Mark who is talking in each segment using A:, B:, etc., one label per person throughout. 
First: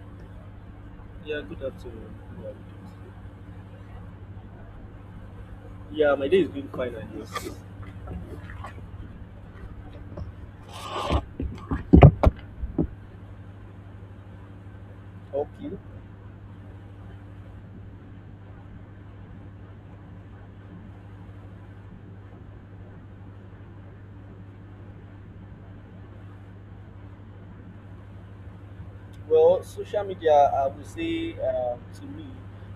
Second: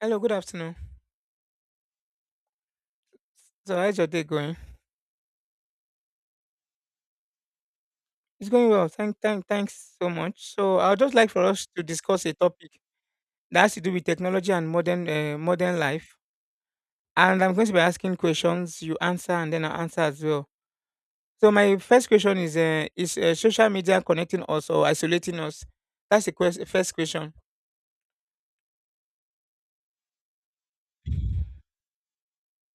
A: Hello, good afternoon.
B: Yeah, good afternoon. How are you?
A: So, how's your day going?
B: Yeah, my day is going fine, I guess.
A: It's going well. Thanks so much. So, I would just like for us to discuss a topic that has to do with technology and
B: Okay.
A: modern life. And I'm going to be asking questions. You answer, and then I will answer as well. So, my first question is: is social media connecting us or isolating us? That's the first question.
B: Well, social media, I would say, to me,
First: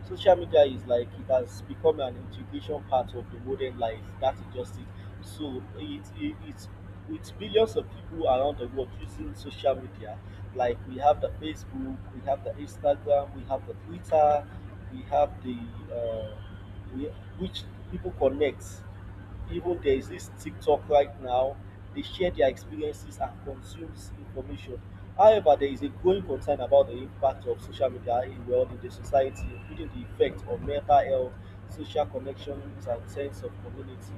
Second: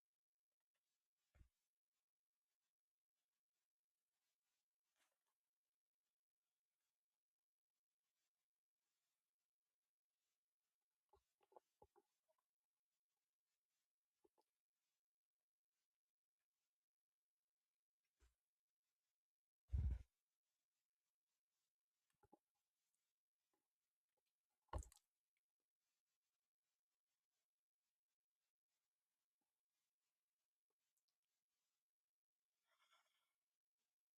B: social media is like it has become an integration part of the modern life. That is just it. So it's billions of people around the world using social media. Like we have the Facebook, we have the Instagram, we have the Twitter, we have the uh, we, which people connect, even there is this TikTok right now. They share their experiences and consumes information. However, there is a growing concern about the impact of social media in, well, in the society, including the effect on mental health, social connections, and sense of community.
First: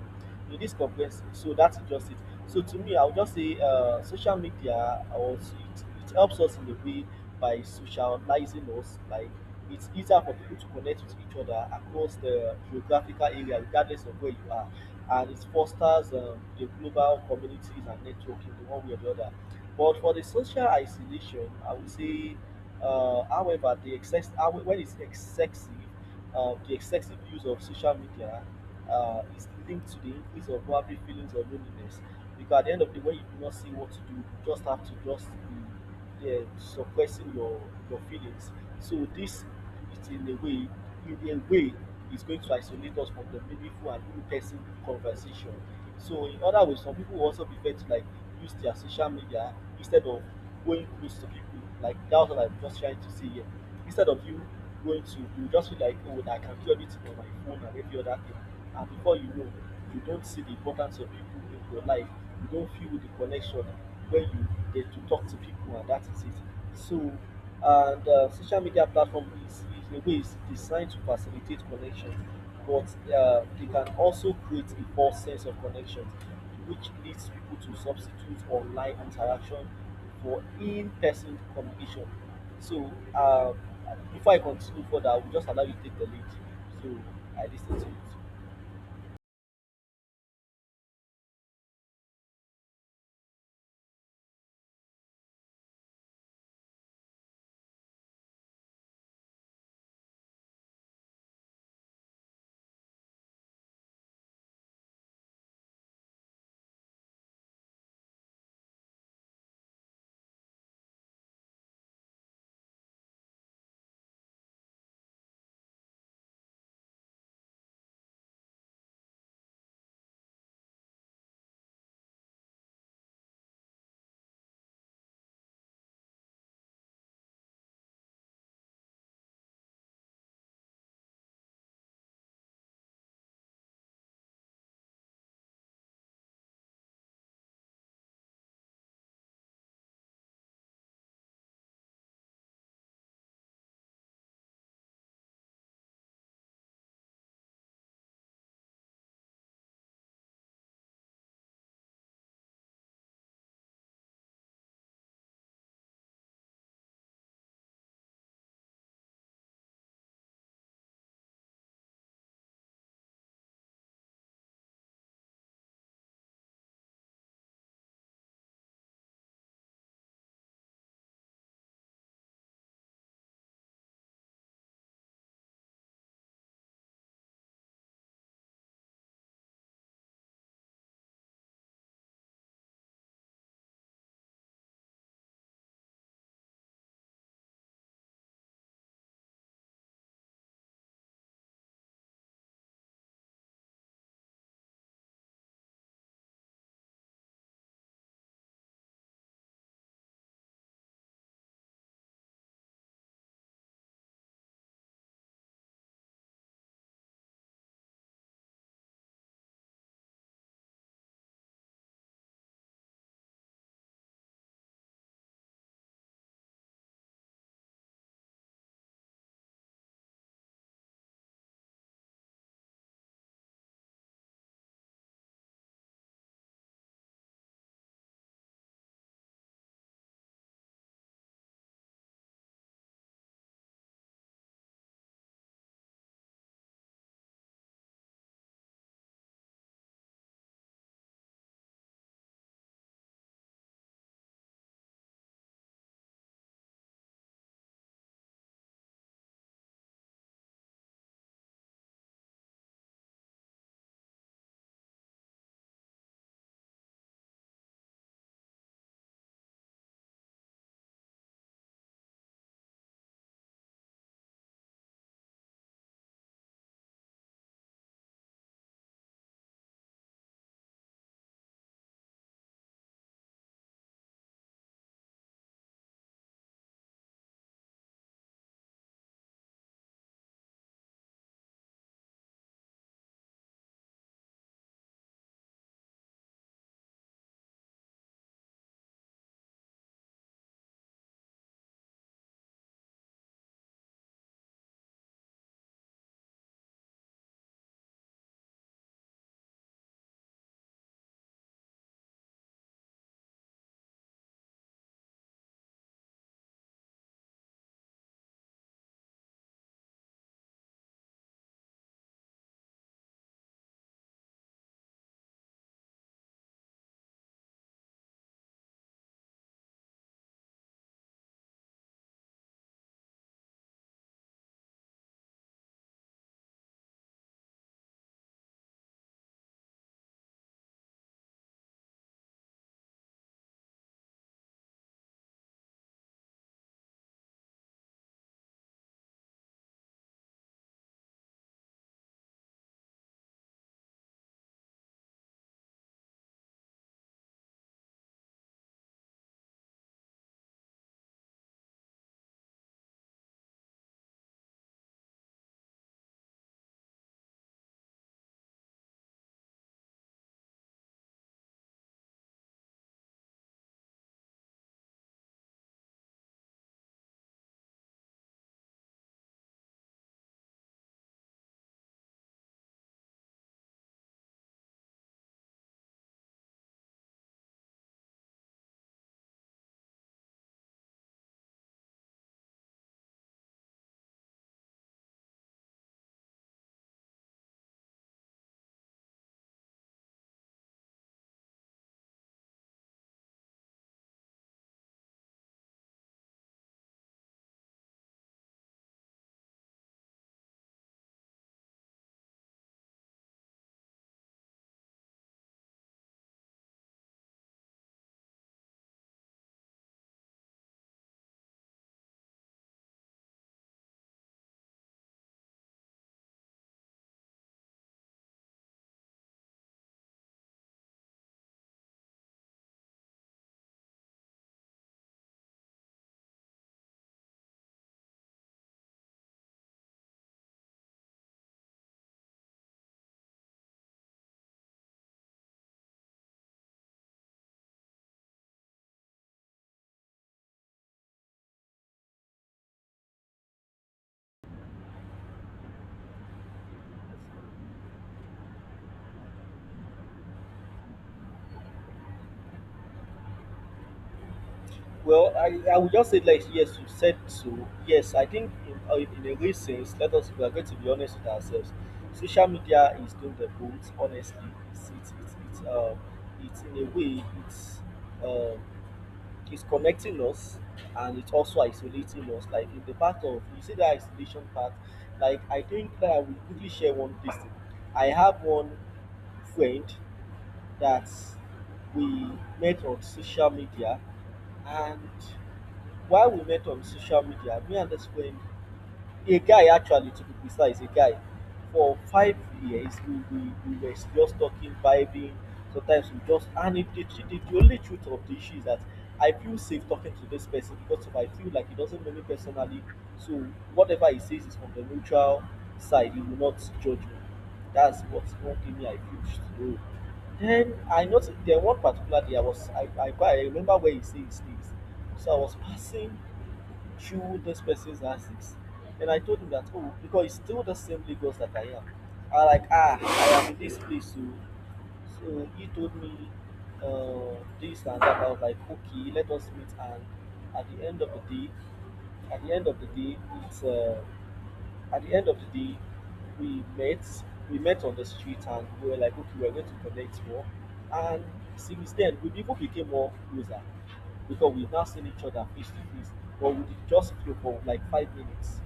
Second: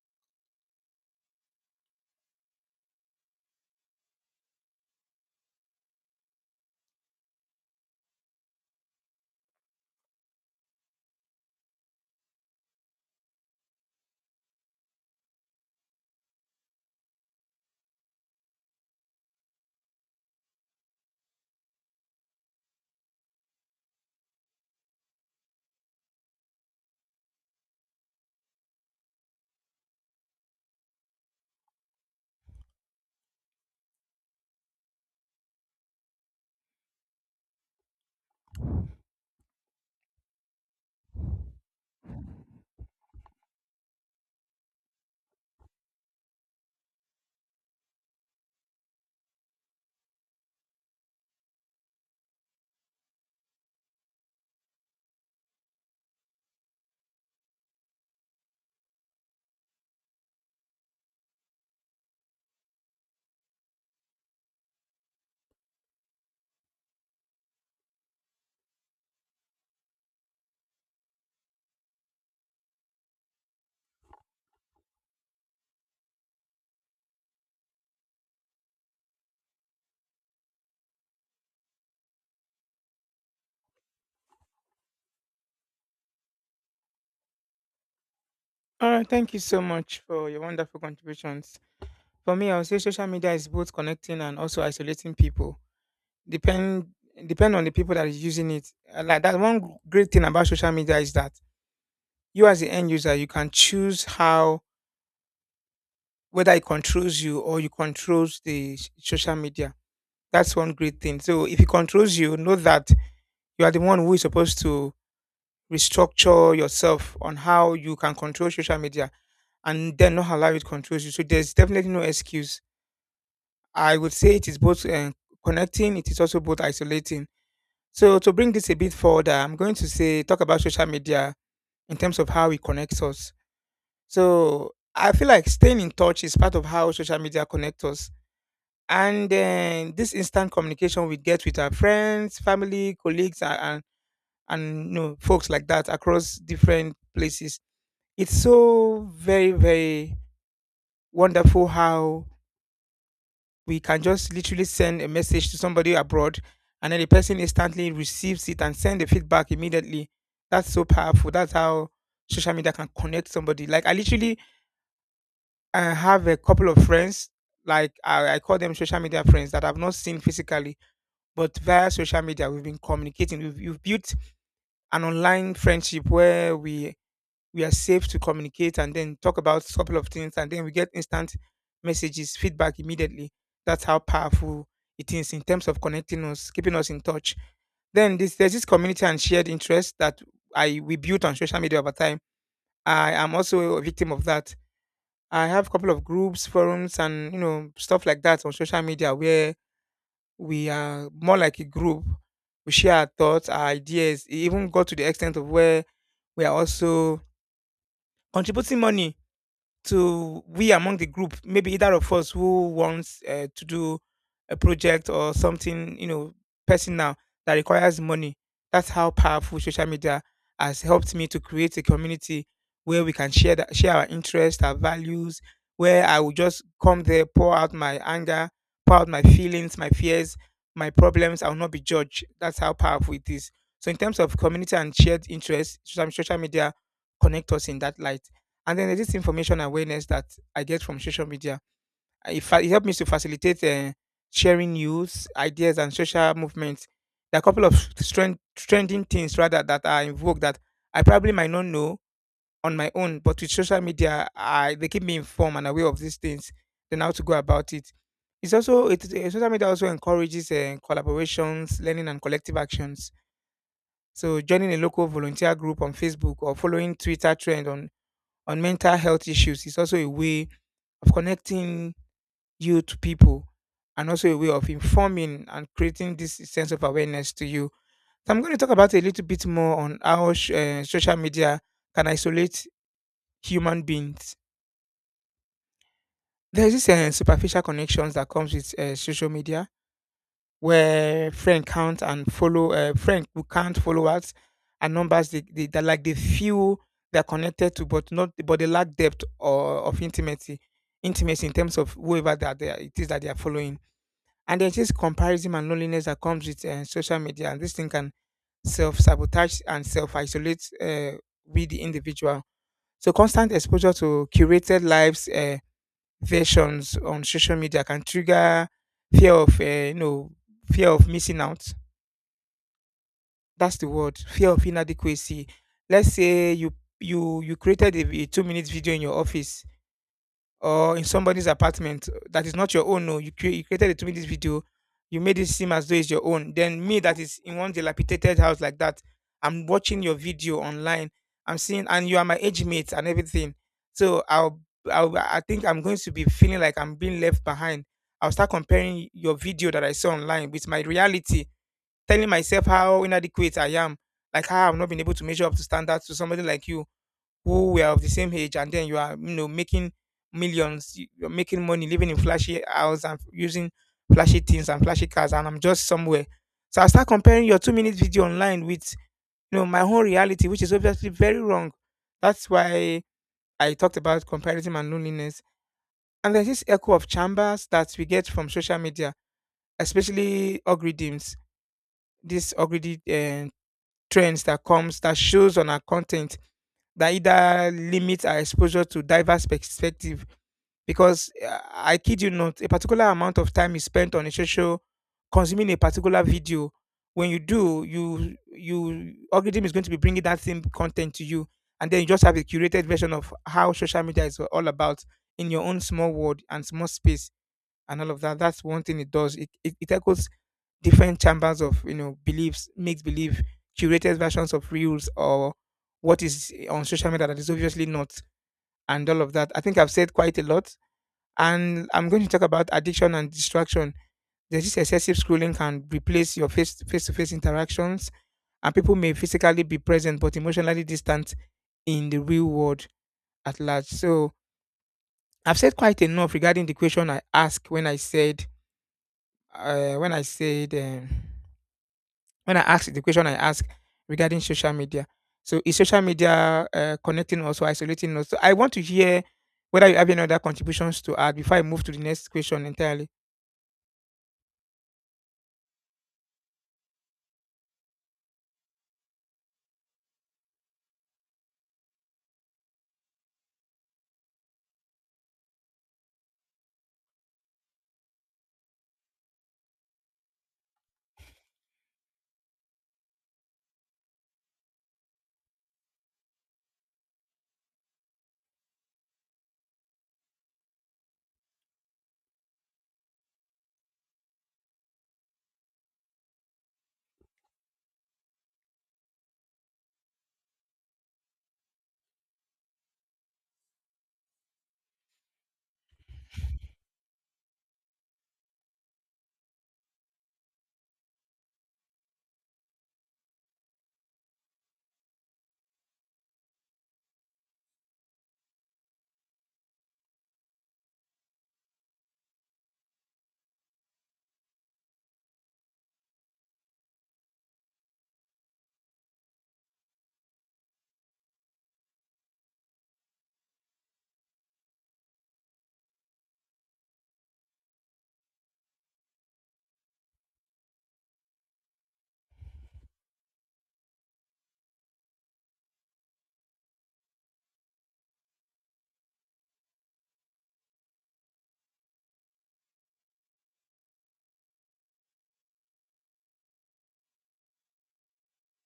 B: In this complex, so that's just it. So to me, I would just say, social media also it helps us in a way by socializing us. Like it's easier for people to connect with each other across the geographical area, regardless of where you are, and it fosters the global communities and networking in one way or the other. But for the social isolation, I would say, however, when it's excessive, the excessive use of social media is linked to the increase of probably feelings of loneliness. Because at the end of the day, when you do not see what to do, you just have to just be, yeah, suppressing your feelings. So this is in a way, is going to isolate us from the meaningful and in-person conversation. So in other ways, some people will also prefer to like use their social media instead of going close to people. Like that's what I'm just trying to say here. Instead of you going to, you just feel like, oh, I can do everything on my phone and every other thing, and before you know, you don't see the importance of people in your life. You don't feel the connection when you get to talk to people, and that is it. So and social media platform is in a way is designed to facilitate connection, but they can also create a false sense of connection which leads people to substitute online interaction for in-person communication. So um, before I continue further, I will just allow you to take the lead. So I listen to it.
A: All right. Thank you so much for your wonderful contributions. For me, I would say social media is both connecting and also isolating people. Depend depend on the people that is using it. Like that one great thing about social media is that you as the end user, you can choose how whether it controls you or you controls the social media. That's one great thing. So if it controls you, know that you are the one who is supposed to restructure yourself on how you can control social media and then not allow it controls you. So there's definitely no excuse. I would say it is both connecting, it is also both isolating. So to bring this a bit further, I'm going to say talk about social media in terms of how it connects us. So I feel like staying in touch is part of how social media connects us. And then this instant communication we get with our friends, family, colleagues, and folks like that across different places. It's so very, very wonderful how we can just literally send a message to somebody abroad and then the person instantly receives it and send the feedback immediately. That's so powerful. That's how social media can connect somebody. Like I literally have a couple of friends, like I call them social media friends that I've not seen physically, but via social media we've been communicating. We've built an online friendship where we are safe to communicate and then talk about a couple of things and then we get instant messages feedback immediately. That's how powerful it is in terms of connecting us, keeping us in touch. Then there's this community and shared interest that I we built on social media over time. I am also a victim of that. I have a couple of groups, forums, and you know, stuff like that on social media where we are more like a group. We share our thoughts, our ideas. It even got to the extent of where we are also contributing money to we among the group, maybe either of us who wants to do a project or something, you know, personal that requires money. That's how powerful social media has helped me to create a community where we can share share our interests, our values. Where I will just come there, pour out my anger, pour out my feelings, my fears, my problems. I will not be judged. That's how powerful it is. So, in terms of community and shared interests, social media connect us in that light. And then there's this information awareness that I get from social media. It helped me to facilitate sharing news, ideas, and social movements. There are a couple of trending things rather that are invoked that I probably might not know on my own, but with social media, I they keep me informed and aware of these things, then how to go about it. It's also it, eh, Social media also encourages collaborations, learning, and collective actions. So joining a local volunteer group on Facebook or following Twitter trend on mental health issues is also a way of connecting you to people and also a way of informing and creating this sense of awareness to you. So I'm going to talk about a little bit more on how social media can isolate human beings. There's this superficial connections that comes with social media where friend count and follow friend who count followers and numbers, they that like they feel they're connected to, but not but they lack depth or of intimacy in terms of whoever that they are, it is that they are following. And there's this comparison and loneliness that comes with social media, and this thing can self-sabotage and self-isolate with the individual. So constant exposure to curated lives versions on social media can trigger fear of fear of missing out. That's the word, fear of inadequacy. Let's say you created a 2 minutes video in your office or in somebody's apartment that is not your own. No, you created a 2 minutes video. You made it seem as though it's your own. Then me that is in one dilapidated house like that, I'm watching your video online. I'm seeing, and you are my age mate and everything. So I'll I think I'm going to be feeling like I'm being left behind. I'll start comparing your video that I saw online with my reality, telling myself how inadequate I am, like how I've not been able to measure up to standards to somebody like you who were of the same age, and then you are, you know, making millions, you're making money, living in flashy house and using flashy things and flashy cars, and I'm just somewhere. So I start comparing your two-minute video online with, you know, my own reality, which is obviously very wrong. That's why I talked about comparison and loneliness. And there's this echo of chambers that we get from social media, especially algorithms, these algorithm trends that comes that shows on our content that either limits our exposure to diverse perspective, because I kid you not, a particular amount of time is spent on a social consuming a particular video. When you do you you algorithm is going to be bringing that same content to you, and then you just have a curated version of how social media is all about in your own small world and small space and all of that. That's one thing it does. It echoes different chambers of, you know, beliefs, makes believe, curated versions of reels or what is on social media that is obviously not, and all of that. I think I've said quite a lot, and I'm going to talk about addiction and distraction. There's this excessive scrolling can replace your face to face interactions, and people may physically be present but emotionally distant in the real world at large. So I've said quite enough regarding the question I asked when I said uh, when I said. Um, When I asked the question I asked regarding social media. So is social media connecting us or isolating us? So I want to hear whether you have any other contributions to add before I move to the next question entirely.
B: Well, I would just say, like, yes, you said so. Yes, I think in a real sense, let us we are going to be honest with ourselves. Social media is doing the boat. Honestly, it's it's it's, it's um it's in a way, um It's connecting us, and it's also isolating us. Like in the part of you see the isolation part, like I think that I will quickly share one thing. I have one friend that we met on social media, and while we met on social media, me and this friend, a guy, actually, to be precise, a guy, for 5 years we were just talking, vibing. Sometimes we just the only truth of the issue is that I feel safe talking to this person because if I feel like he doesn't know me personally, so whatever he says is from the neutral side, he will not judge me. That's what one thing, me, I feel slow. Then I noticed, then one particular day, I was I buy I remember where he say he stays. So I was passing through those person's antics. Then I told him that, oh, because it's still the same Lagos that I am. I like, I am in this place. So he told me uh, this and that. I was like, okay, let us meet. And at the end of the day, at the end of the day, it's. At the end of the day, we met. We met on the street and we were like, okay, we're going to connect more. And since then, we even became more closer because we've now seen each other face to face. But we did just video for like 5 minutes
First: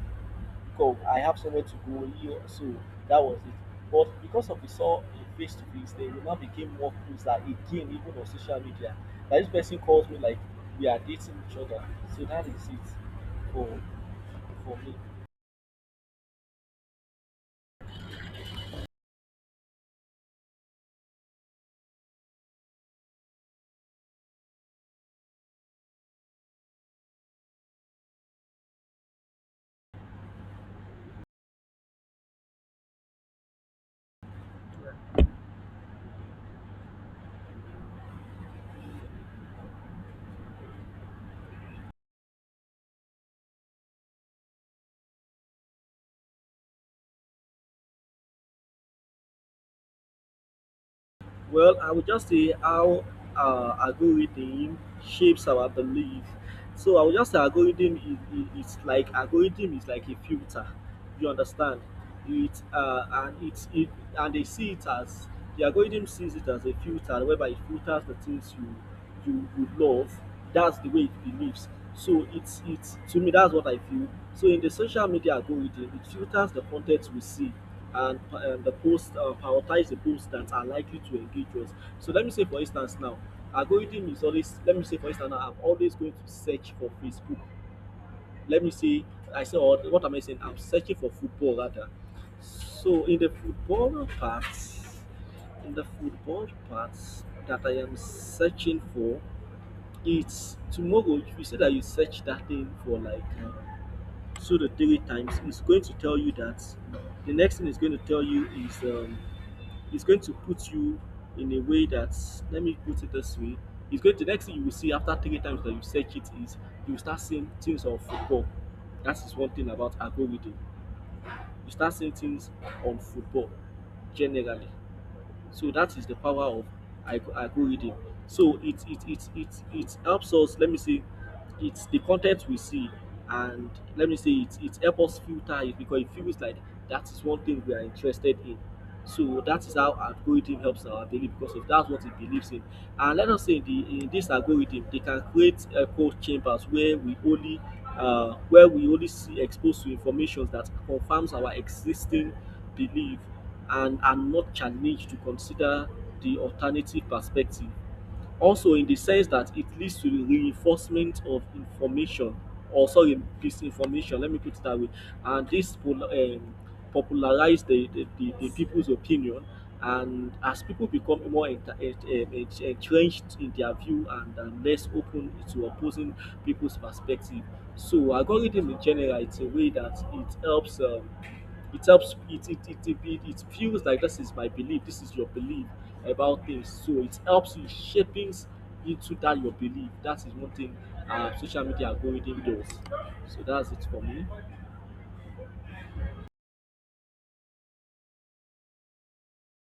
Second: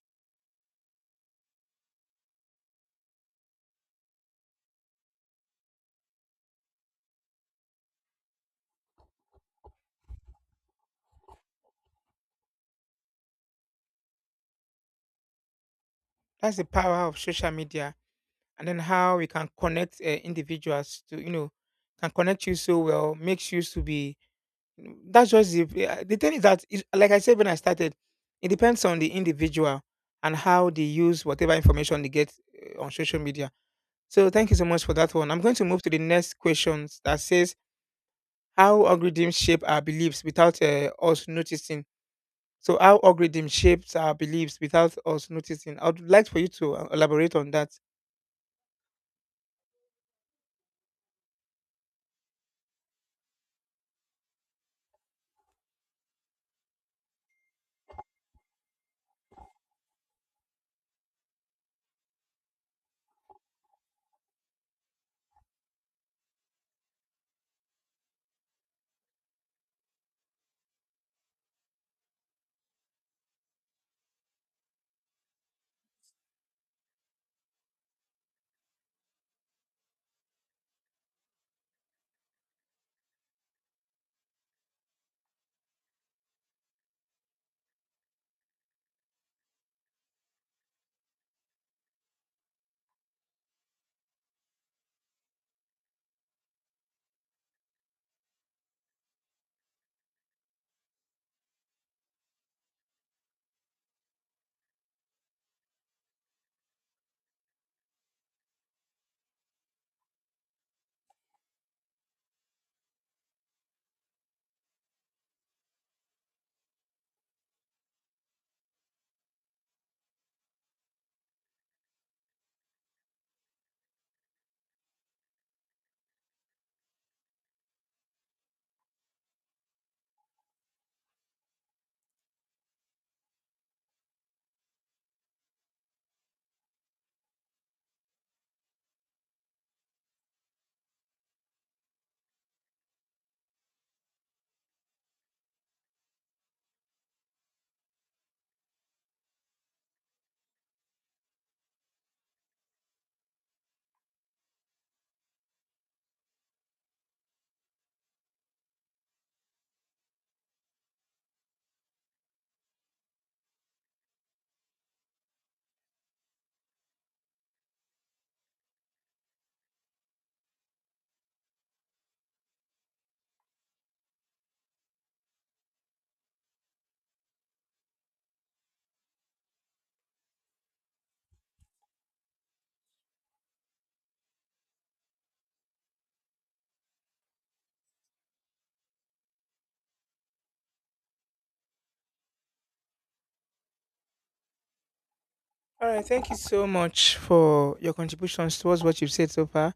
B: because I have somewhere to go here, so that was it. But because of we saw a face to face, then we now became more closer again, even on social media. Like this person calls me like we are dating each other, so that is it for for me.
A: That's the power of social media and then how we can connect individuals to, you know, can connect you so well, makes you to be. That's just the thing is that, is, like I said when I started, it depends on the individual and how they use whatever information they get on social media. So thank you so much for that one. I'm going to move to the next questions that says how algorithms shape our beliefs without us noticing. So how algorithm shapes our beliefs without us noticing. I would like for you to elaborate on that.
B: Well, I would just say how algorithm shapes our belief. So I would just say algorithm is like algorithm is like a filter. You understand? It and they see it as the algorithm sees it as a filter whereby it filters the things you love. That's the way it believes. So it's to me, that's what I feel. So in the social media algorithm, it filters the content we see, and the post prioritize the posts that are likely to engage us. So let me say, for instance, now algorithm is always. Let me say, for instance, now, I'm always going to search for Facebook. Let me see. I say, what am I saying? I'm searching for football rather. So in the football parts that I am searching for, it's tomorrow. If you say that you search that thing for like two to three times, it's going to tell you that the next thing it's going to tell you is it's going to put you in a way that, let me put it this way, it's going to, next thing you will see after three times that you search it is you will start seeing things on football. That is one thing about algorithm. You start seeing things on football generally. So that is the power of algorithm. So it helps us. Let me say, it's the content we see, and let me say it helps us filter it because it feels like that is one thing we are interested in. So that is how algorithm helps our daily because of that's what it believes in. And let us say in this algorithm, they can create echo chambers where we only see exposed to information that confirms our existing belief and are not challenged to consider the alternative perspective. Also, in the sense that it leads to the reinforcement of information, or sorry, disinformation, let me put it that way, and this will popularize the people's opinion. And as people become more entrenched in their view, and less open to opposing people's perspective, so algorithm in general, it's a way that it helps, it helps it feels like this is my belief, this is your belief about things, so it helps you shaping into that your belief. That is one thing social media algorithm does. So that's it for me.
A: All right, thank you so much for your contributions towards what you've said so far.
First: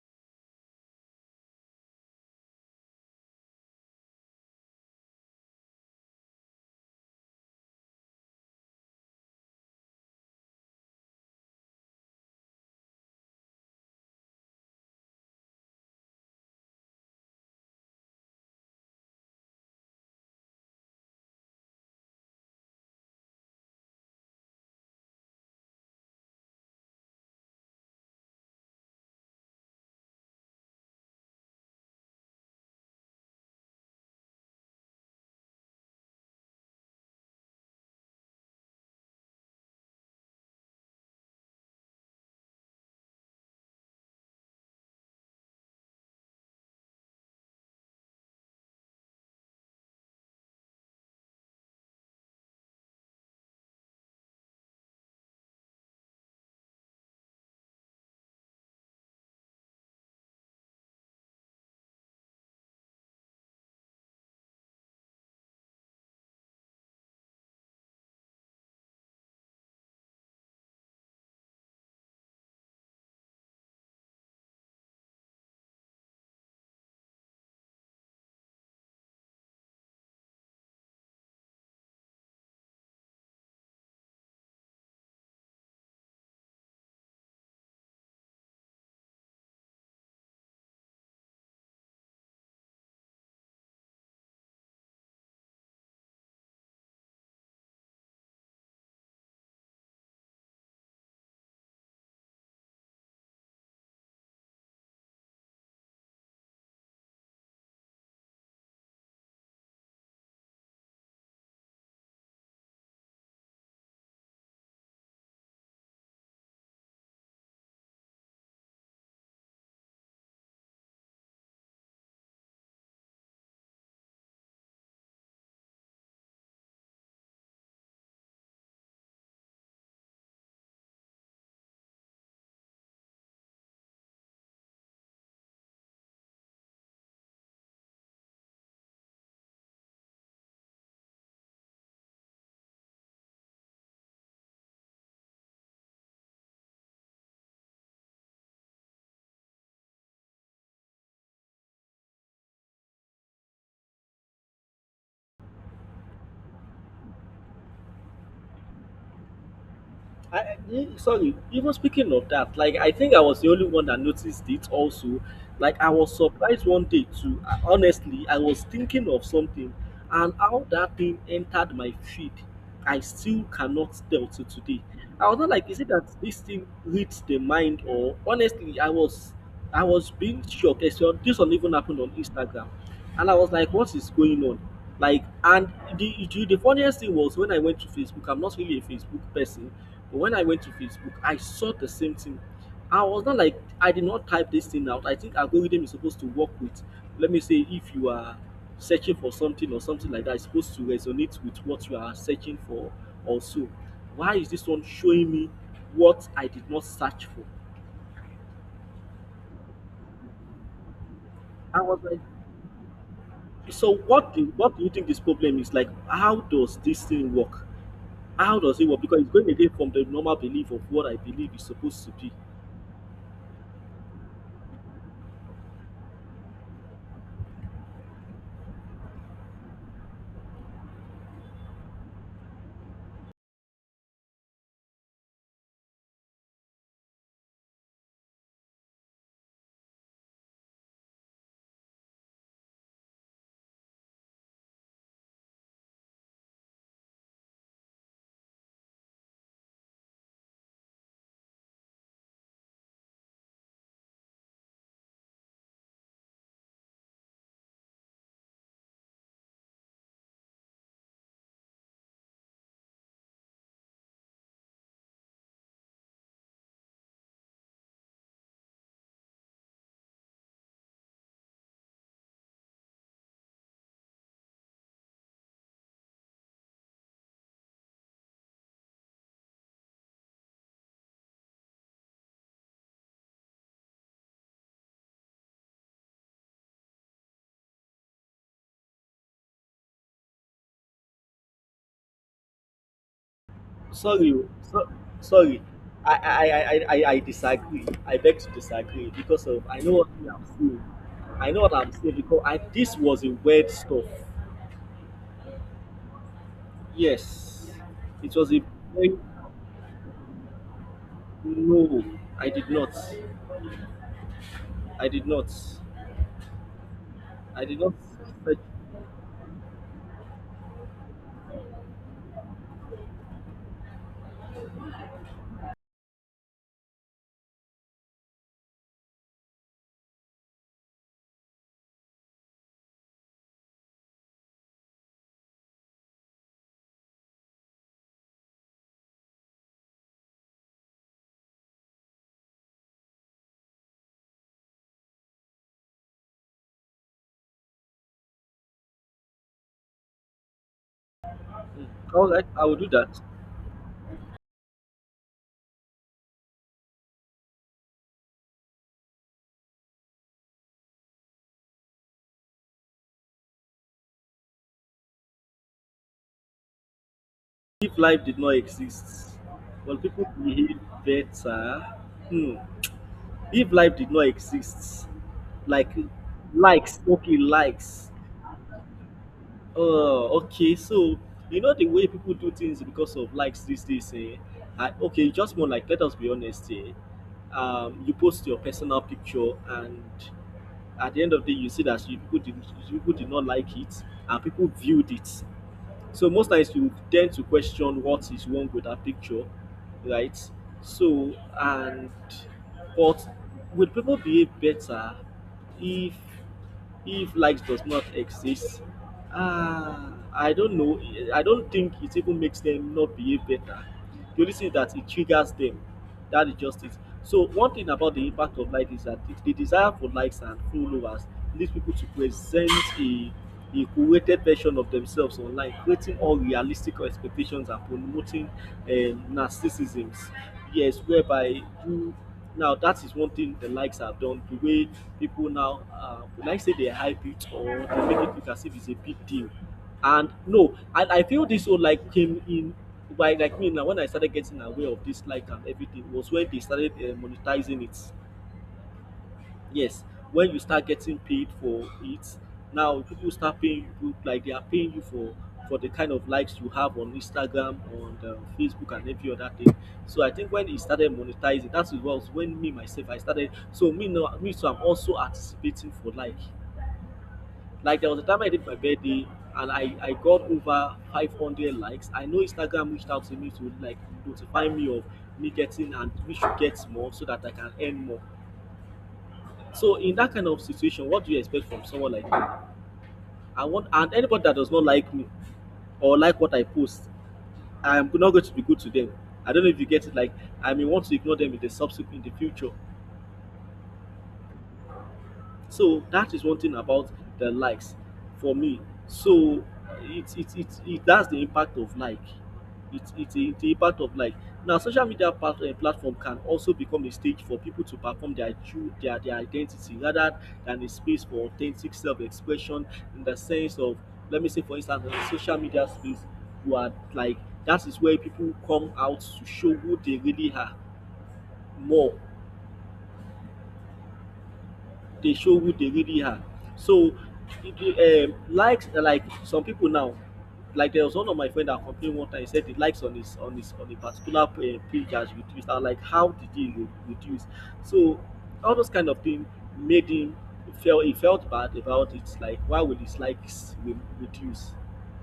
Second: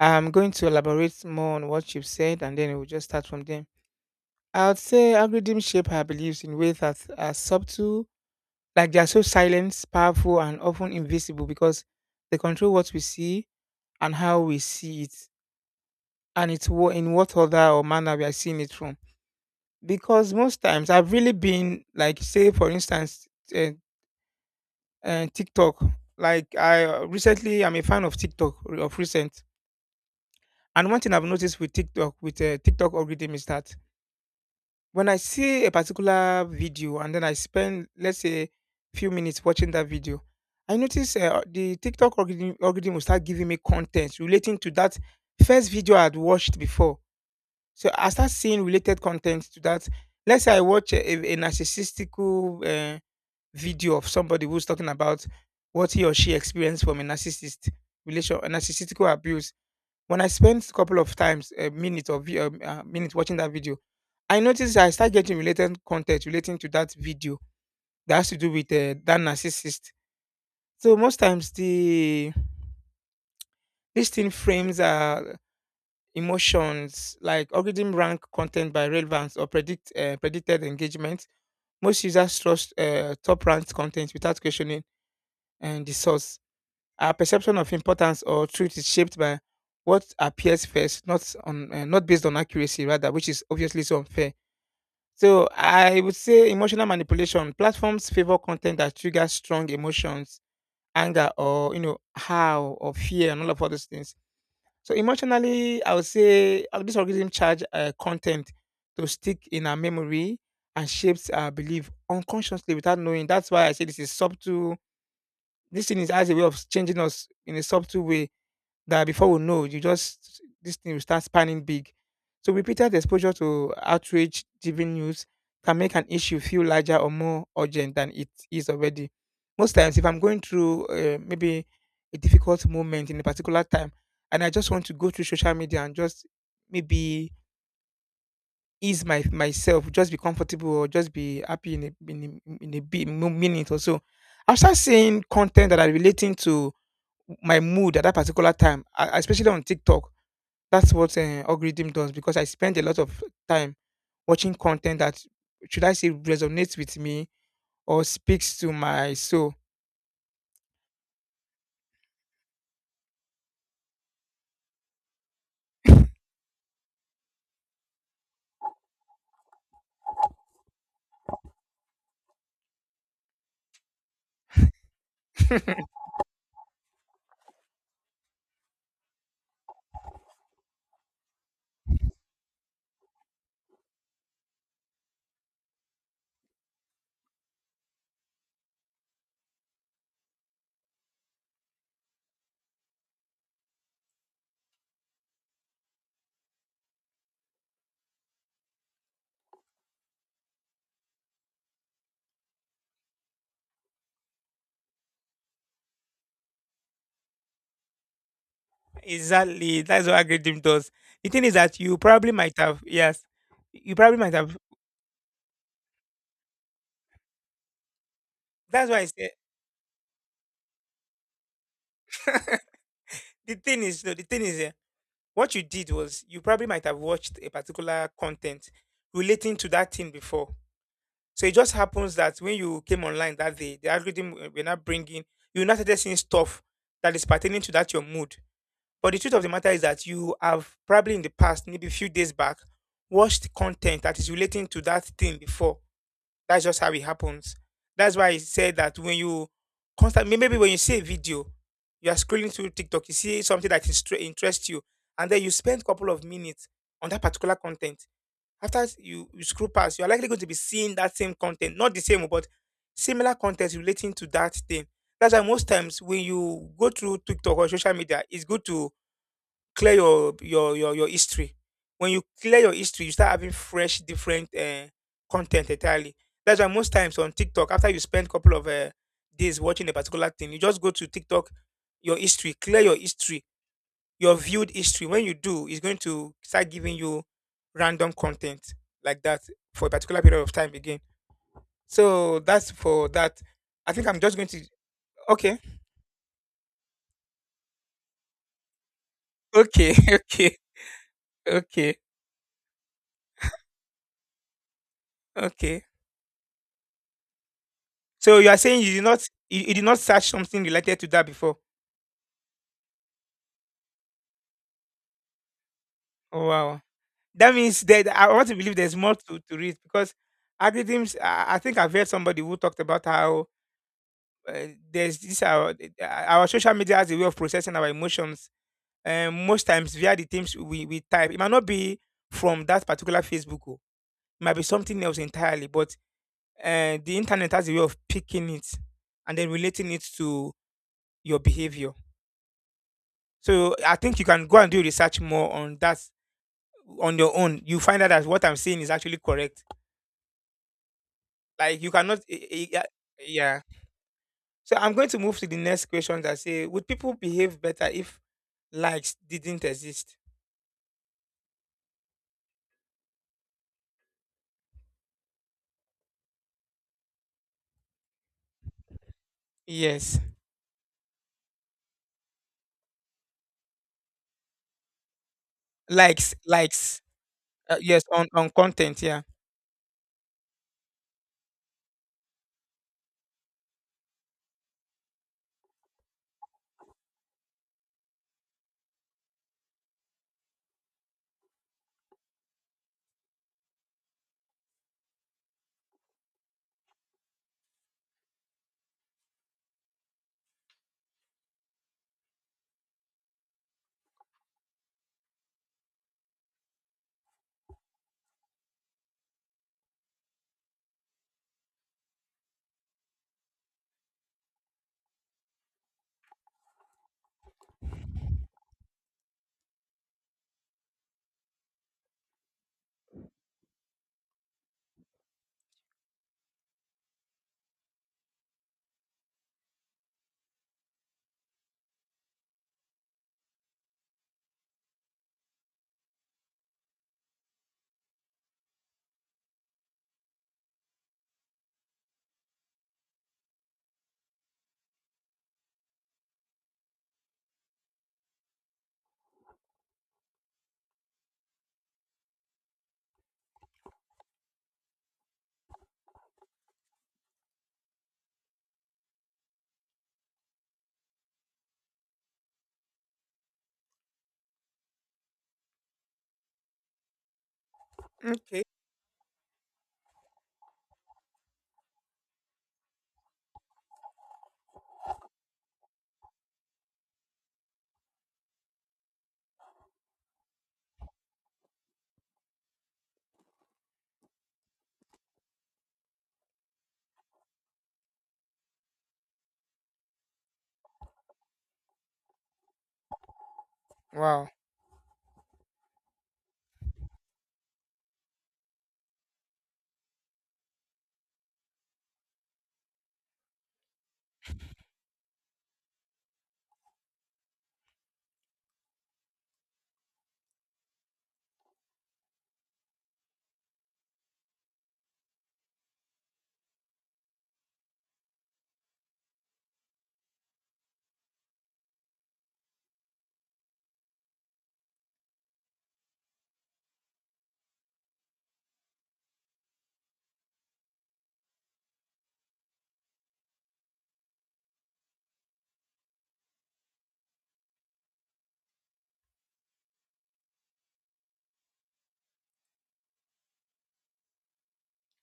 A: I'm going to elaborate more on what you've said and then we'll just start from there. I would say algorithms shape our beliefs in ways that are subtle. Like they are so silent, powerful, and often invisible because they control what we see and how we see it, and it's in what order or manner we are seeing it from. Because most times I've really been like, say for instance, uh, TikTok. Like I recently, I'm a fan of TikTok of recent, and one thing I've noticed with TikTok algorithm is that when I see a particular video and then I spend, let's say, few minutes watching that video, I notice the TikTok algorithm will start giving me content relating to that first video I had watched before. So I start seeing related content to that. Let's say I watch a narcissistical video of somebody who's talking about what he or she experienced from a narcissist relation, a narcissistical abuse. When I spent a couple of times, a minute or minute watching that video, I noticed I start getting related content relating to that video that has to do with that narcissist. So most times the this thing frames emotions, like algorithm rank content by relevance or predicted engagement. Most users trust top ranked content without questioning and the source. Our perception of importance or truth is shaped by what appears first, not on not based on accuracy, rather, which is obviously so unfair. So I would say emotional manipulation. Platforms favor content that triggers strong emotions, anger, or you know, how or fear, and all those things. So emotionally, I would say this algorithm charge content to stick in our memory and shapes our belief unconsciously without knowing. That's why I say this is subtle. This thing is as a way of changing us in a subtle way that before we know, you just this thing will start spanning big. So repeated exposure to outrage driven news can make an issue feel larger or more urgent than it is already. Most times, if I'm going through maybe a difficult moment in a particular time, and I just want to go through social media and just maybe ease my myself, just be comfortable or just be happy in a bit, minute or so, I'll start seeing content that are relating to my mood at that particular time, especially on TikTok. That's what algorithm does because I spend a lot of time watching content that, should I say, resonates with me or speaks to my soul.
B: Sorry, even speaking of that, like I think I was the only one that noticed it also. Like I was surprised one day too. Honestly, I was thinking of something and how that thing entered my feed. I still cannot tell to today. I was not like, is it that this thing reads the mind, or honestly I was being shocked. This one even happened on Instagram. And I was like, what is going on? Like, and the funniest thing was when I went to Facebook, I'm not really a Facebook person, but when I went to Facebook, I saw the same thing. I was not like, I did not type this thing out. I think algorithm is supposed to work with, let me say, if you are searching for something or something like that, it's supposed to resonate with what you are searching for also. Why is this one showing me what I did not search for?
A: Exactly. That's what algorithm does. The thing is that
B: I
A: you
B: was like,
A: probably might have, yes, you
B: so
A: probably might
B: what do
A: have.
B: what do you think this problem is like? How does this thing work? How does it
A: That's why
B: work?
A: I
B: Because
A: said
B: it's going again from the normal belief of what I believe is supposed to be.
A: the thing is no, the thing is what you did was you probably might have watched a particular content relating to that thing before. So it just happens that when you came online that day, the were not bringing, you now started seeing stuff that is pertaining to that your mood. But the truth of the matter is that you have probably in the past, maybe a few days back, watched content that is relating to that thing before. That's just how it happens. That's why I said that when you constantly, maybe when you see a video, you are scrolling through TikTok, you see something that interests you, and then you spend a couple of minutes on that particular content. After you scroll past, you are likely going to be seeing that same content, not the same, but similar content relating to that thing. That's why most times when you go through TikTok or social media, it's good to clear your history. When you clear your history, you start having fresh, different content entirely. That's why most times on TikTok, after you spend a couple of days watching a particular thing, you just go to TikTok, your history, clear your history, your viewed history. When you do, it's going to start giving you random content like that for a particular period of time again. So that's for that. I think I'm
B: Sorry,
A: just going
B: oh,
A: to
B: so,
A: okay,
B: sorry, I disagree. I beg to disagree because of I know
A: okay,
B: what I'm
A: okay,
B: saying. I know what I'm
A: okay,
B: saying because this was a weird stuff.
A: okay.
B: Yes, it
A: So you
B: was
A: are
B: a
A: saying you did
B: very
A: not you did not search something related to that before?
B: no. I did not. I did not.
A: Oh wow, that
B: I did
A: means
B: not.
A: that I want to
B: search-
A: believe there's more to read because algorithms. I think I've heard somebody who talked about how uh, there's this our social media has a way of processing our emotions. Most times via the things we type, it might not be from that particular Facebook. Oh. It might be something else entirely, but the internet has a way of picking it and then relating it to your behavior. So I think you can go and do research more on that on your own, you find out that what I'm saying is actually correct. Like you cannot,
B: I would
A: yeah.
B: do that.
A: Yeah. So I'm going to move to the next question that say, would people behave better if likes didn't exist?
B: If life did not exist, will
A: Yes,
B: people behave better? Hmm. If life did not exist, like likes,
A: likes.
B: okay,
A: Yes,
B: likes.
A: on content. Yeah.
B: Okay, so you know the way people do things because of likes these days, eh? Okay, just more like, let us be honest here. You post your personal picture, and at the end of the day, you see that you people did not like it, and people viewed it. So most times you tend to question what is wrong with that picture, right? So and but would people behave better if likes does not exist? uh, I don't know. I don't think it even makes them not behave better. The only thing is that it triggers them. That is just it. So one thing about the impact of like is that the desire for likes and followers leads people to present a a curated version of themselves online, creating unrealistic expectations and promoting narcissisms. Yes, whereby you. Now that is one thing the likes have done. The way people now, would I say, they hype it or they make it look as if it's a big deal. And no, and I feel this whole like came in by, like, me now. When I started getting aware of this like and everything was when they started monetizing it. Yes, when you start getting paid for it, now people start paying you, like they are paying you for the kind of likes you have on Instagram, on Facebook, and every other thing. So I think when it started monetizing, that's what was when me myself I started. So me now me, so I'm also anticipating for like there was a time I
A: Okay.
B: did my birthday and I got over 500 likes. I know Instagram reached out to me to, like, notify me of me getting and we should get more so that I can earn more. So in that kind of situation, what do you expect from someone like me? I want and anybody that does not like me or like what I post, I'm not going to be good to them. I don't know if you get it. Like, I may want to ignore them in the subsequent in the future.
A: Wow.
B: So that is one thing about the likes for me. So that's the impact of like. The impact of like. Now social media platform can also become a stage for people to perform their true their identity rather than a space for authentic self-expression. In the sense of, let me say, for instance, in the social media space, you are like, that is where people come out to show who they really are more. Dey show who they really are. So, likes, like some people now, like there was one of my friend that complained one time. He said the likes on his on a particular page has reduced. I'm like, how did he reduce? So, all those kind of thing made him feel. He felt bad about it. Like, why would his likes reduce?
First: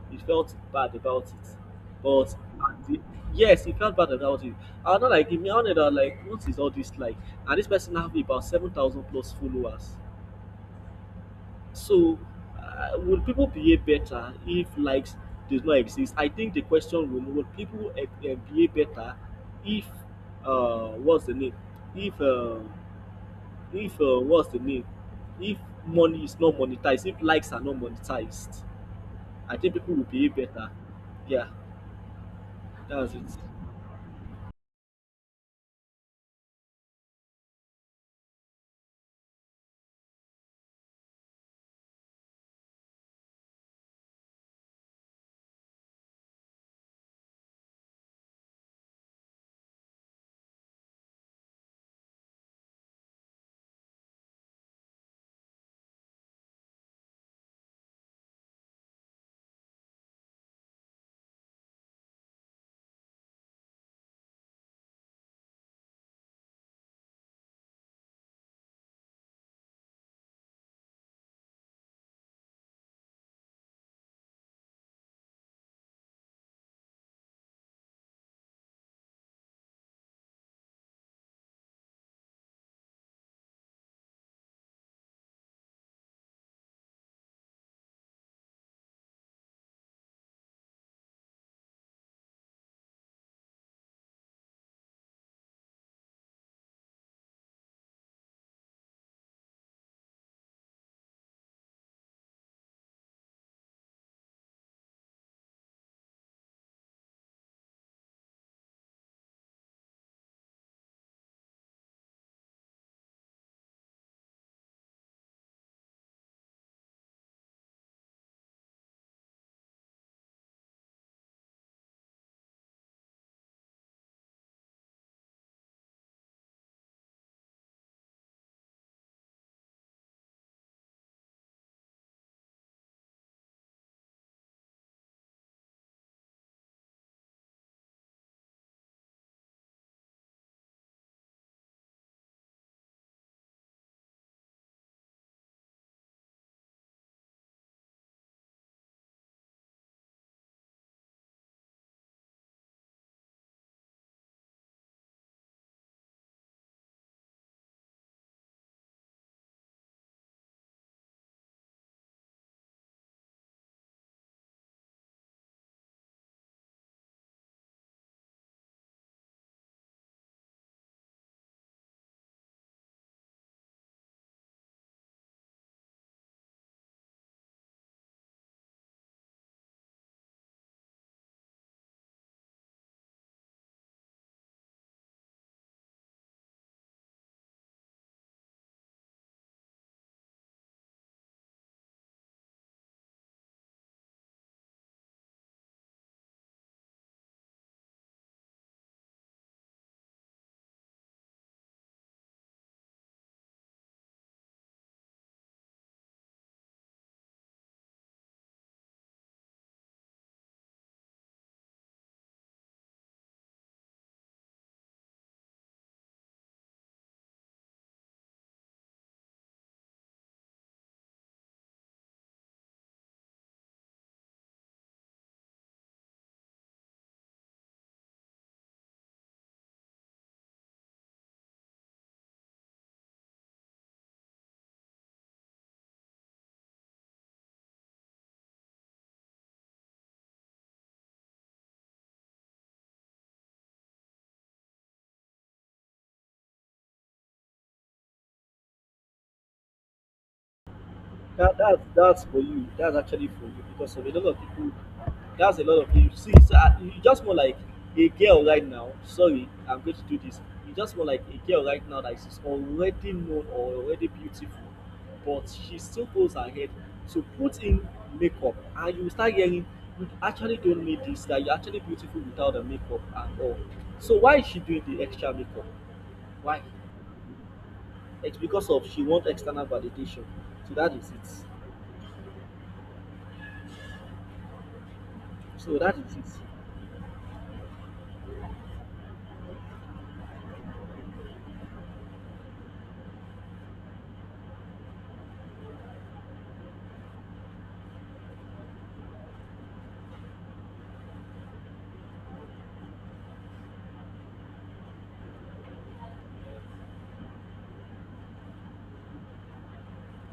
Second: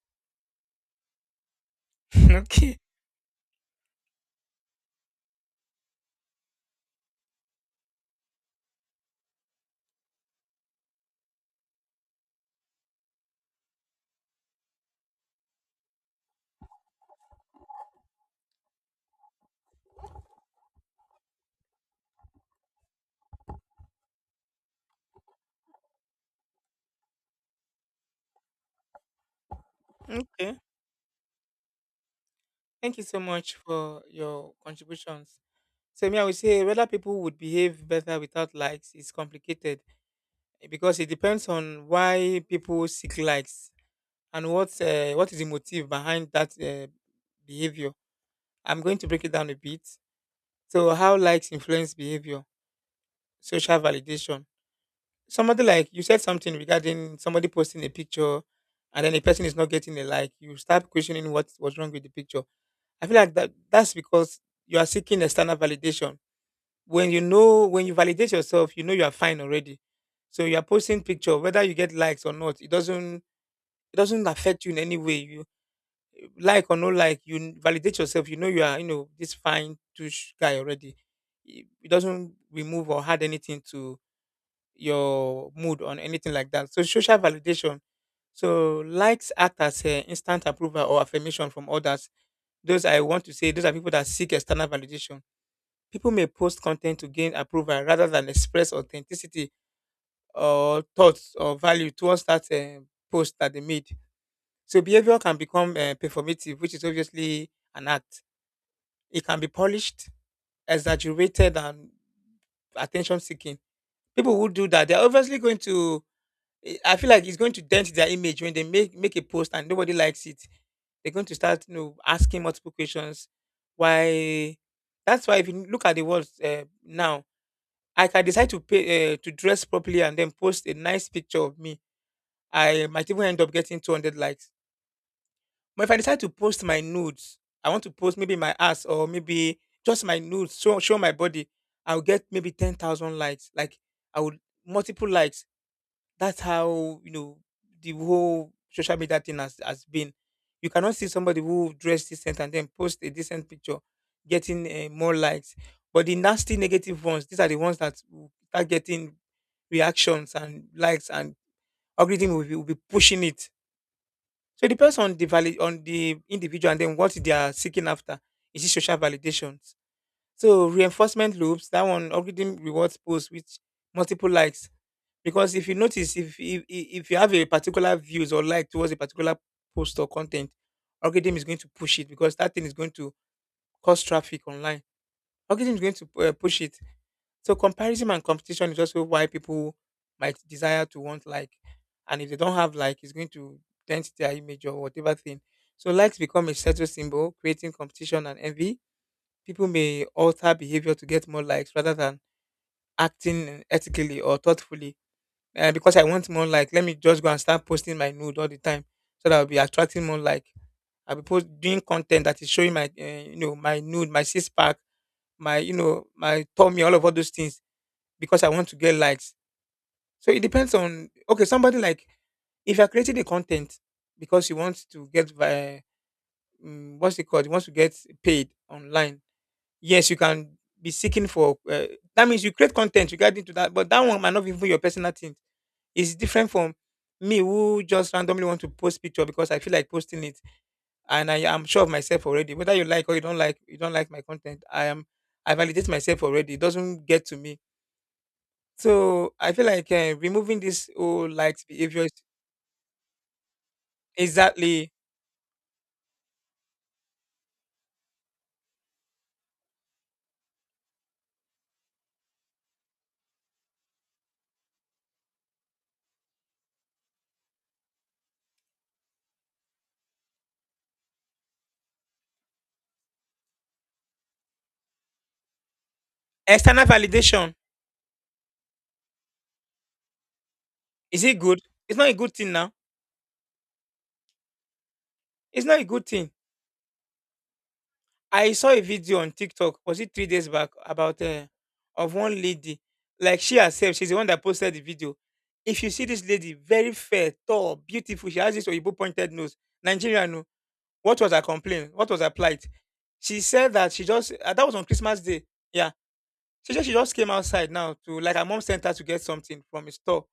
B: He felt bad about it. But
A: Okay.
B: at the, yes, he felt bad about it. I'm not like him. I'm not like, what is all this like? And this person have about 7,000 plus followers. So will people behave better if likes does not exist? I think the question, will people behave better if what's the name? If uh, if what's the name? If money is not monetized, if likes are not monetized, I think people will behave
A: Okay.
B: better. Yeah.
A: Thank you
B: That's
A: so
B: it.
A: much for your contributions. So me, I would say whether people would behave better without likes is complicated, eh, because it depends on why people seek likes and what is the motive behind that behavior. I'm going to break it down a bit. So how likes influence behavior. Social validation. Somebody, like you said something regarding somebody posting a picture and then a person is not getting a like, you start questioning what was wrong with the picture. I feel like that's because you are seeking external validation. When you know, when you validate yourself, you know you are fine already. So you are posting picture, whether you get likes or not, it doesn't, it doesn't affect you in any way. You like or no like, you validate yourself. You know you are, you know, this fine touch guy already. It doesn't remove or add anything to your mood or anything like that. So social validation. So likes act as a instant approval or affirmation from others. Those, I want to say, those are people that seek external validation. People may post content to gain approval rather than express authenticity or thoughts or value towards that post that they made. So behavior can become performative, which is obviously an act. It can be polished, exaggerated, and attention seeking. People who do that, they're obviously going to. Eh, I feel like it's going to dent their image when they make a post and nobody likes it. They're going to start, you know, asking multiple questions. Why? That's why if you look at the world now, I can decide to pay to dress properly and then post a nice picture of me. I might even end up getting 200 likes. But if I decide to post my nudes, I want to post maybe my ass or maybe just my nudes, show my body, I'll get maybe 10,000 likes. Like, I would multiple likes. That's how, you know, the whole social media thing has been. You cannot see somebody who dressed decent and then post a decent picture getting more likes. But the nasty negative ones, these are the ones that will start getting reactions and likes, and algorithm will be pushing it. So it depends on the valid on the individual and then what they are seeking after. Is it social validations? So reinforcement loops, that one algorithm rewards posts with multiple likes. Because if you notice, if you have a particular views or like towards a particular post or content, algorithm is going to push it because that thing is going to cause traffic online. Algorithm is going to push it. So comparison and competition is also why people might desire to want like, and if they don't have like, it's going to dent their image or whatever thing. So likes become a status symbol, creating competition and envy. People may alter behavior to get more likes rather than acting ethically or thoughtfully. Because I want more like, let me just go and start posting my nude all the time, so that I'll be attracting more like. I'll be doing content that is showing my, you know, my nude, my six pack, my, you know, my tummy, all those things because I want to get likes. So it depends on, okay, somebody like, if you're creating the content because you want to get by. Mm, what's it called? You want to get paid online. Yes, you can be seeking for. That means you create content regarding to that, but that one might not be even your personal thing. It's different from me who just randomly want to post picture because I feel like posting it, and I am sure of myself already. Whether you like or you don't like my content. I am, I validate myself already. It doesn't get to me. So I feel like removing this whole
B: That,
A: likes
B: that
A: behaviors
B: that's for you. That's actually for you because of a lot of people.
A: exactly
B: That's a lot of you see. So you just more like a girl right now. Sorry, I'm going to do this. You just more like a girl right now that is already known or already beautiful, but she still goes ahead to put in makeup, and you start hearing you actually don't need this. That you're actually beautiful without the makeup at all. So why is she doing the extra makeup? Why?
A: external validation.
B: It's because of she wants external validation. So that is
A: Is it
B: it.
A: good? It's not a good thing now. It's
B: So
A: not a
B: that
A: good thing. I saw a video on TikTok. Was it 3 days back about of one lady? Like she herself, she's the one that posted the video. If you see this lady, very fair, tall, beautiful, she has this Oyibo pointed nose. Nigerian, no. What was her complaint? What was her plight? She said that she just that was on Christmas Day. Yeah, she just, she just came outside now to like her mom sent her to get something from a store.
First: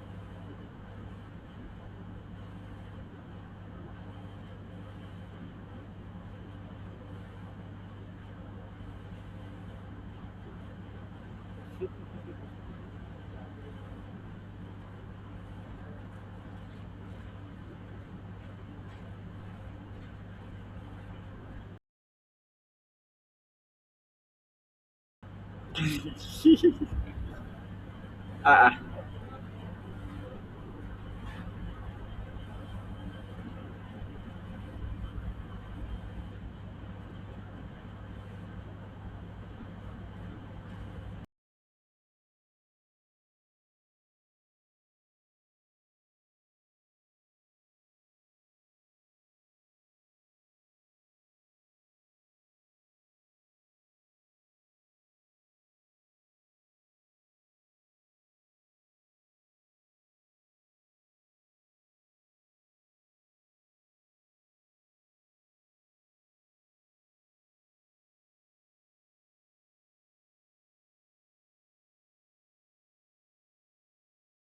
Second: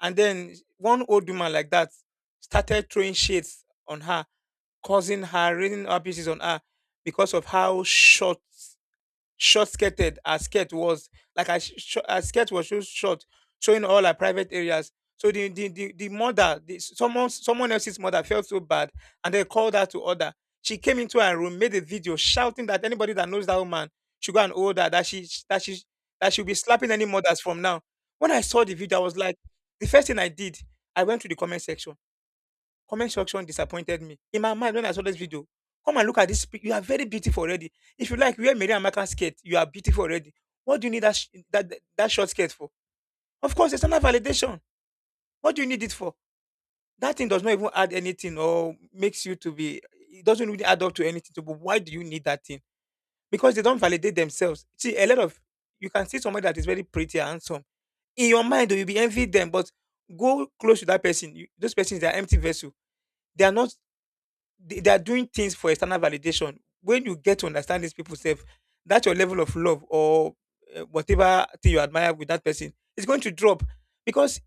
A: And then one old woman like that started throwing shades on her, causing her, raining abuses on her because of how short short skirted her skirt was, like her, her skirt was so short, showing all her private areas. So the mother, the, someone else's mother felt so bad and they called her to order. She came into her room, made a video shouting that anybody that knows that woman should go and hold her, that she'll be
B: is it.
A: slapping any mothers from now. When I saw the
B: Ah,
A: video, I was like, the first thing I did, I went to the comment section. Comment section disappointed me. In my mind, when I saw this video, come and look at this. You are very beautiful already. If you like, wear Mary and Martha skirt. You are beautiful already. What do you need that, that short skirt for? Of course, it's not validation. What do you need it for? That thing does not even add anything or makes you to be, it doesn't really add up to anything. To, but why do you need that thing? Because they don't validate themselves. See, a lot of, you can see somebody that is very pretty and handsome. In your mind, though, you'll be envy them, but go close to that person. You, those persons, they are empty vessel. They are not, they are doing things for external validation. When you get to understand these people self, that your level of love or whatever thing you admire with that person is going to drop because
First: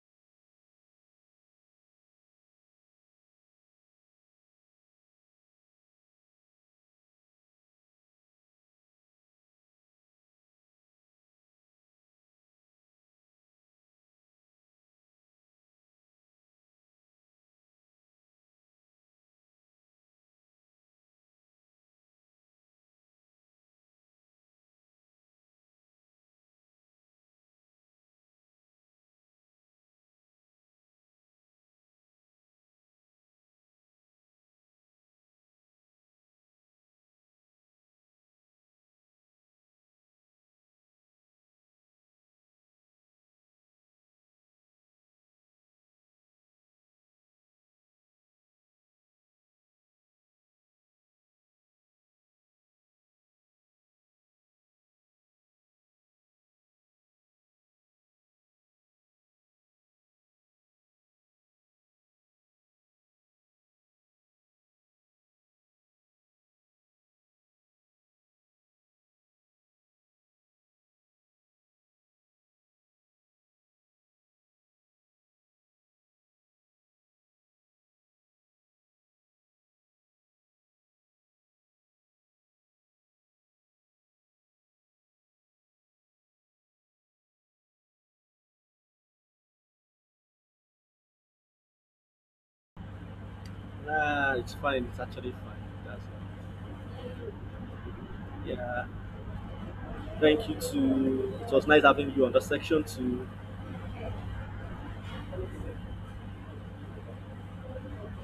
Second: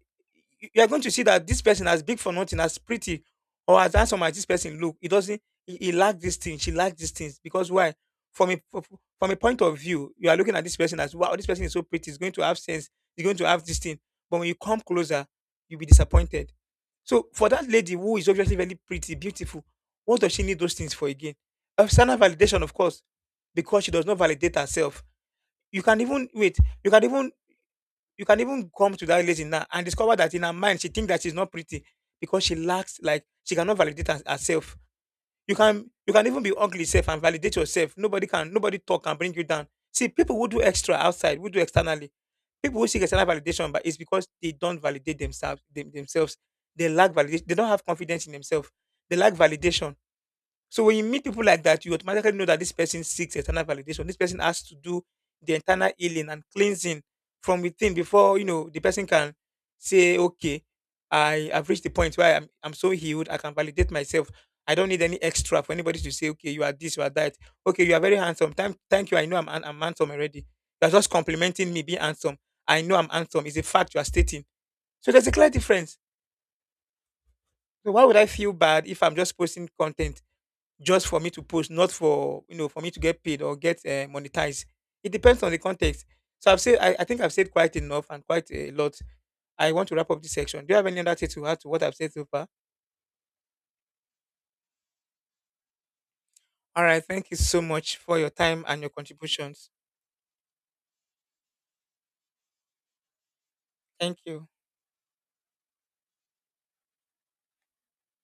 A: you are going to see that this person as big for nothing, as pretty or as handsome as this person look, it doesn't. He lack this thing. She lack these things because why? From a f- from a point of view, you are looking at this person as wow, this person is so pretty. He's going to have sense. He's going to have this thing. But when you come closer, you'll be disappointed. So for that lady who is obviously very pretty, beautiful, what does she need those things for again? External validation, of course, because she does not validate herself. You can even wait. You can even you can even come to that lady now and discover that in her mind she thinks that she's not pretty because she lacks, like, she cannot validate herself. You can even be ugly self and validate yourself. Nobody talk and bring you down. See, people who do extra outside, who do externally, people who seek external validation, but it's because they don't validate themselves. They lack validation. They don't have confidence in themselves. They lack validation. So when you meet people like that, you automatically know that this person seeks external validation. This person has to do the internal healing and cleansing from within before, you know, the person can say, okay, I have reached the point where I'm so healed, I can validate myself. I don't need any extra for anybody to say, okay, you are this, you are that. Okay, you are very handsome. Thank you. I know I'm handsome already. You're just complimenting me being handsome. I know I'm handsome. It's a fact you are stating. So there's a clear difference. So why would I feel bad if I'm just posting content? Just for me to post, not for, for me to get paid or get monetized. It depends on the context. So I've said, I think I've said quite enough and quite a lot. I want to wrap up this section. Do you have any other thing to add to what I've said so far?
B: ah, nah, it's fine. It's actually fine. That's all.
A: All right, thank you so much for your time and
B: Yeah.
A: your contributions.
B: Thank you to. It was nice having you on the section too.
A: Thank you.